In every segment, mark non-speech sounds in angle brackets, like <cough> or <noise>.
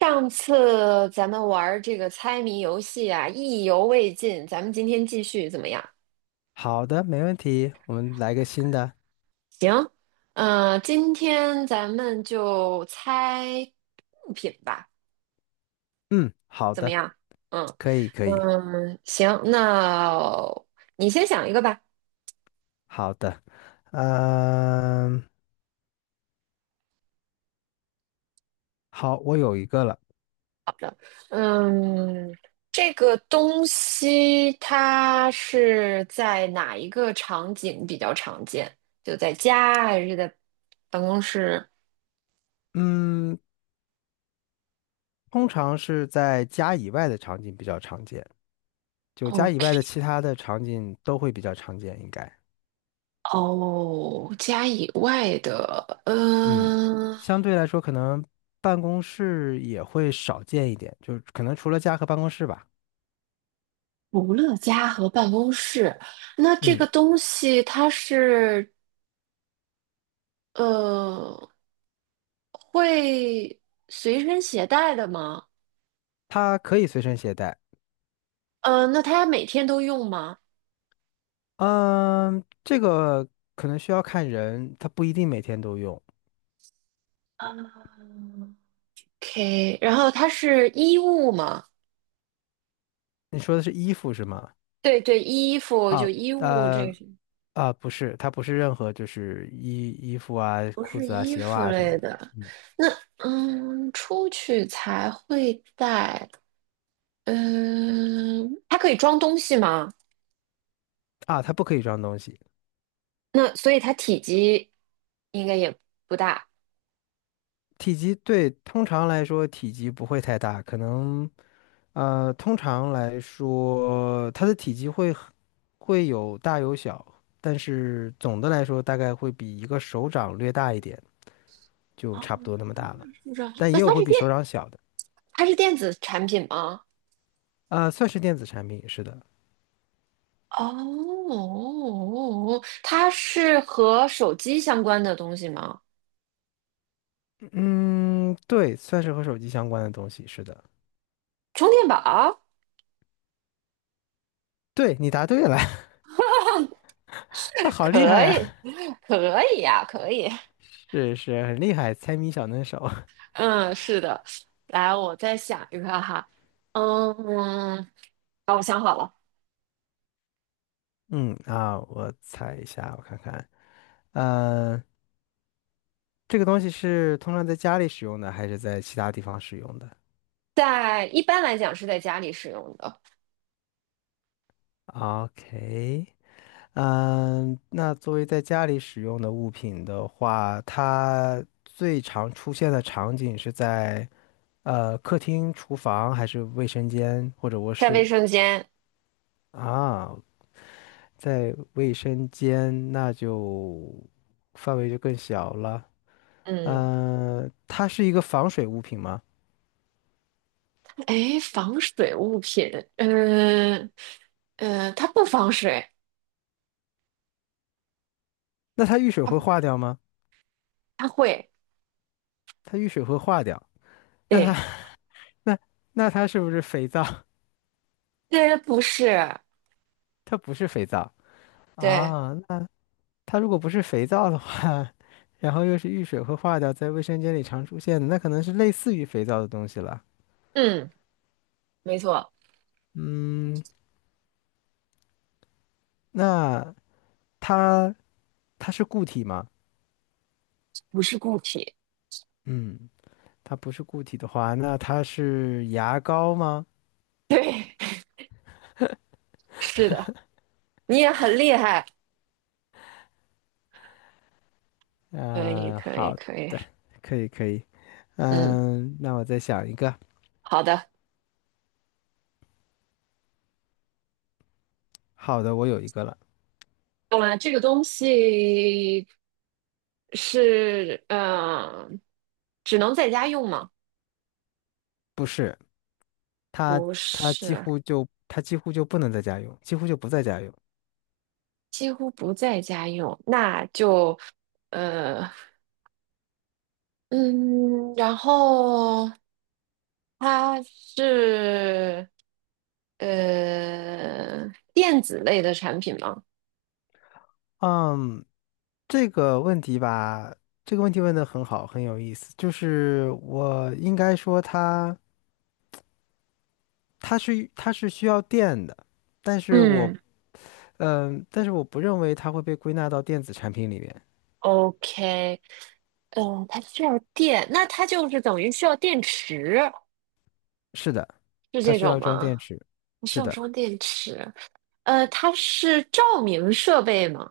上次咱们玩儿这个猜谜游戏啊，意犹未尽，咱们今天继续怎么样？好的，没问题，我们来个新的。行，今天咱们就猜物品吧，嗯，好怎么的，样？嗯可以，可以，嗯，行，那你先想一个吧。好的。嗯，好，我有一个了。嗯，这个东西它是在哪一个场景比较常见？就在家还是在办公室？嗯，通常是在家以外的场景比较常见，就家 o 以外的 k 其他的场景都会比较常见，应该。哦，家以外的，嗯，相对来说，可能办公室也会少见一点，就是可能除了家和办公室吧。除了家和办公室，那这个嗯，东西它是呃会随身携带的吗？它可以随身携带。嗯，那它每天都用吗？嗯，这个可能需要看人，他不一定每天都用。嗯 o k 然后它是衣物吗？你说的是衣服是吗？对对，衣服就啊，衣物，呃，这是啊，不是，它不是任何就是衣服啊、不裤是子啊、衣鞋服袜啊什么类的。的？嗯，出去才会带。它可以装东西吗？啊，它不可以装东西。那所以它体积应该也不大。体积对，通常来说体积不会太大，可能通常来说它的体积会有大有小，但是总的来说大概会比一个手掌略大一点，就啊，差不多那么大了。是这样。但那也有它会是比手掌小的，它是电子产品吗？啊，算是电子产品，是的。哦，它是和手机相关的东西吗？嗯，对，算是和手机相关的东西，是的。充电宝？对，你答对了，<laughs> <laughs> 啊，好厉害可呀！以，可以呀、可以。是是，很厉害，猜谜小能手。嗯，是的。来，我再想一个哈。嗯，好，我想好了，<laughs> 嗯啊，我猜一下，我看看，嗯，这个东西是通常在家里使用的，还是在其他地方使用的在一般来讲是在家里使用的，？OK，嗯，那作为在家里使用的物品的话，它最常出现的场景是在客厅、厨房，还是卫生间或者卧在卫室？生间。啊在卫生间那就范围就更小了。嗯。嗯、它是一个防水物品吗？哎，防水物品，嗯嗯，它不防水，那它遇水会它化掉吗？它会，它遇水会化掉。那它 对，<laughs> 那它是不是肥皂？这不是，<laughs> 它不是肥皂对，啊。那它如果不是肥皂的话，<laughs> 然后又是遇水会化掉，在卫生间里常出现的，那可能是类似于肥皂的东西了。嗯，没错，嗯，那它它是固体吗？不是固体，嗯，它不是固体的话，那它是牙膏吗？对，<laughs> 是的，你也很厉害，可以，嗯、可以，好可以，的，可以可以。嗯，嗯，那我再想一个。好的，好的，我有一个了。了，这个东西是，只能在家用吗？不是，它不它几是，乎就它几乎就不能在家用，几乎就不在家用。几乎不在家用，那就，呃。嗯，然后它是呃电子类的产品吗嗯，这个问题吧，这个问题问得很好，很有意思。就是我应该说它它是需要电的，但是我嗯，嗯，但是我不认为它会被归纳到电子产品里面。？OK，它需要电，那它就是等于需要电池，是的，是它这需种要装吗？电池。你需是要的。装电池。它是照明设备吗？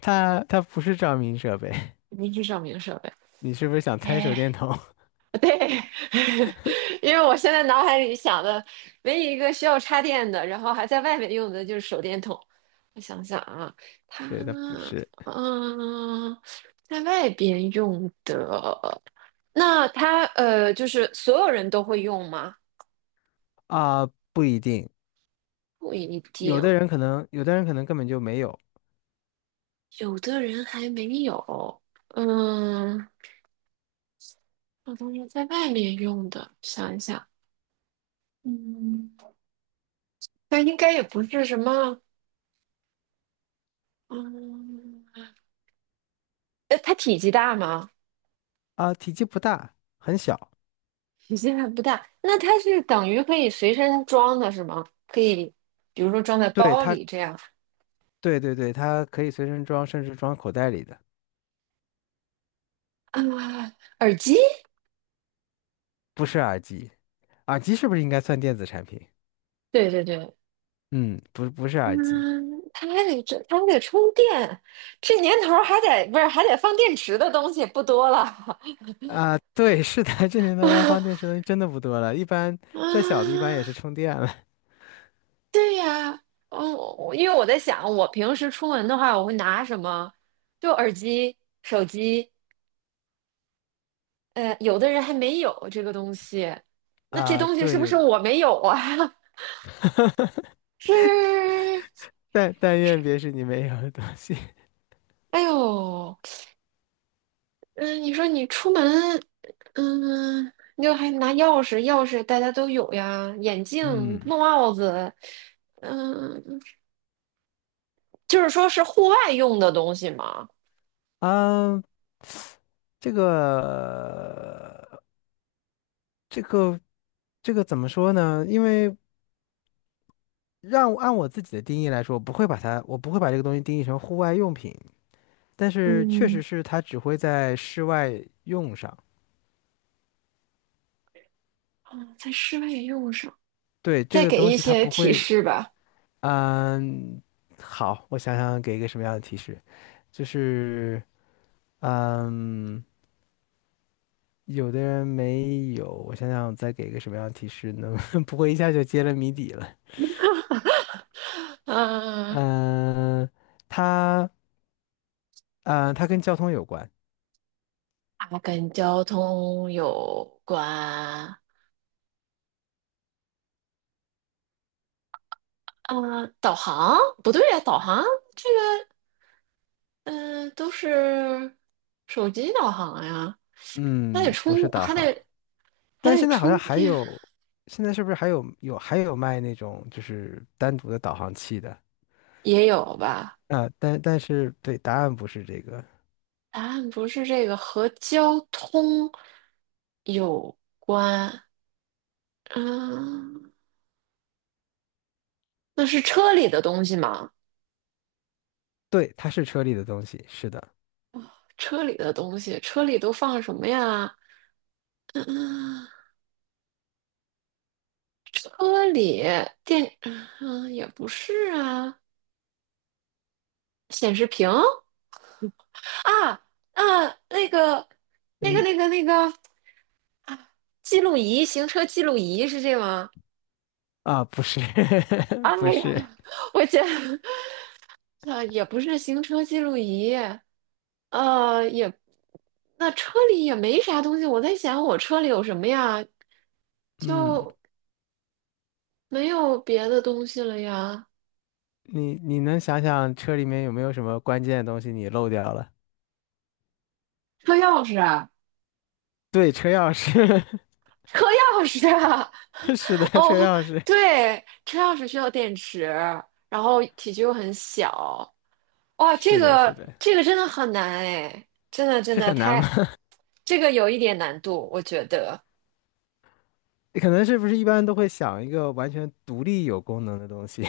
它不是照明设备，肯定是照明设备。<laughs> 你是不是想猜手哎。电筒？<laughs> 因为我现在脑海里想的唯一一个需要插电的，然后还在外面用的就是手电筒。我想想啊，它 <laughs> 对，它不是嗯、在外边用的，那它就是所有人都会用吗？啊，不一定，不一有定，的人可能，有的人可能根本就没有有的人还没有。嗯，我都是在外面用的，想一想，嗯，那应该也不是什么，嗯，它体积大吗？啊，体积不大，很小。体积还不大，那它是等于可以随身装的是吗？可以，比如说装在对包它，里这样对对对，它可以随身装，甚至装口袋里的，啊。耳机，不是耳机。耳机是不是应该算电子产品？对对对，嗯，不，不是耳机嗯，它还得充电，这年头儿不是还得放电池的东西不多了 啊，对，是的，<laughs> 这年头要放电池 <laughs> 的东西真的不多了，一般再小的，一般也是啊。充电了对呀，哦，我因为我在想，我平时出门的话，我会拿什么？就耳机、手机，有的人还没有这个东西，那这啊，东西是对，不有是的，我没有啊？<laughs> <laughs> 是，但愿别是你没有的东西。哎呦，嗯，你说你出门，嗯，你就还拿钥匙，钥匙大家都有呀，眼 <laughs> 镜、嗯。帽子，嗯，就是说是户外用的东西嘛，嗯，这个这个这个怎么说呢？因为让按我自己的定义来说，我不会把它，我不会把这个东西定义成户外用品，但是确实嗯，是它只会在室外用上。啊，在室外也用上。对，这再个给东一西它些不提会，示吧，嗯，好，我想想给一个什么样的提示，就是嗯，有的人没有，我想想再给一个什么样的提示呢？<laughs> 不会一下就揭了谜底了。嗯，嗯，它。它跟交通有关，它跟交通有关，啊，导航不对呀，导航。这个。嗯、都是手机导航呀，还得嗯，不是充，导还航。得还但是得现在好像充还电，有，现在是不是还有卖那种就是单独的导航器的也有吧？啊？但是对，答案不是这个，答案不是这个，和交通有关。嗯，那是车里的东西吗？对，它是车里的东西，是的，车里的东西，车里都放什么呀？嗯嗯，车里电，也不是啊，显示屏啊啊，那个，那个，嗯那个，那个。记录仪，行车记录仪是这吗？啊，不是 <laughs> 哎不呀，是，我觉得啊，也不是行车记录仪，呃，也那车里也没啥东西。我在想，我车里有什么呀？嗯，就没有别的东西了呀。你能想想车里面有没有什么关键的东西你漏掉了？车钥匙啊对，车钥匙，车钥匙啊 <laughs> 是的，<laughs> 哦，车钥匙，对，车钥匙需要电池，然后体积又很小，<laughs> 哇，这是的，是个的，这个真的很难哎，真的真是的很难吗？太，这个有一点难度，我觉得。你可能是不是一般都会想一个完全独立有功能的东西？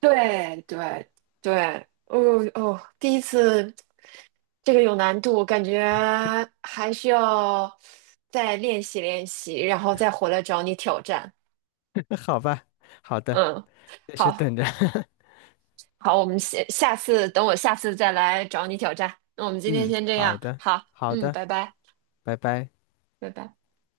对对对，哦哦，第一次这个有难度，感觉还需要再练习练习，然后再回来找你挑战。<laughs> 好吧，好的，嗯，也是好等着。好，我们下下次等我下次再来找你挑战。那我们 <laughs> 今天嗯，先这好样，的，好，好嗯，的，拜拜，拜拜。拜拜。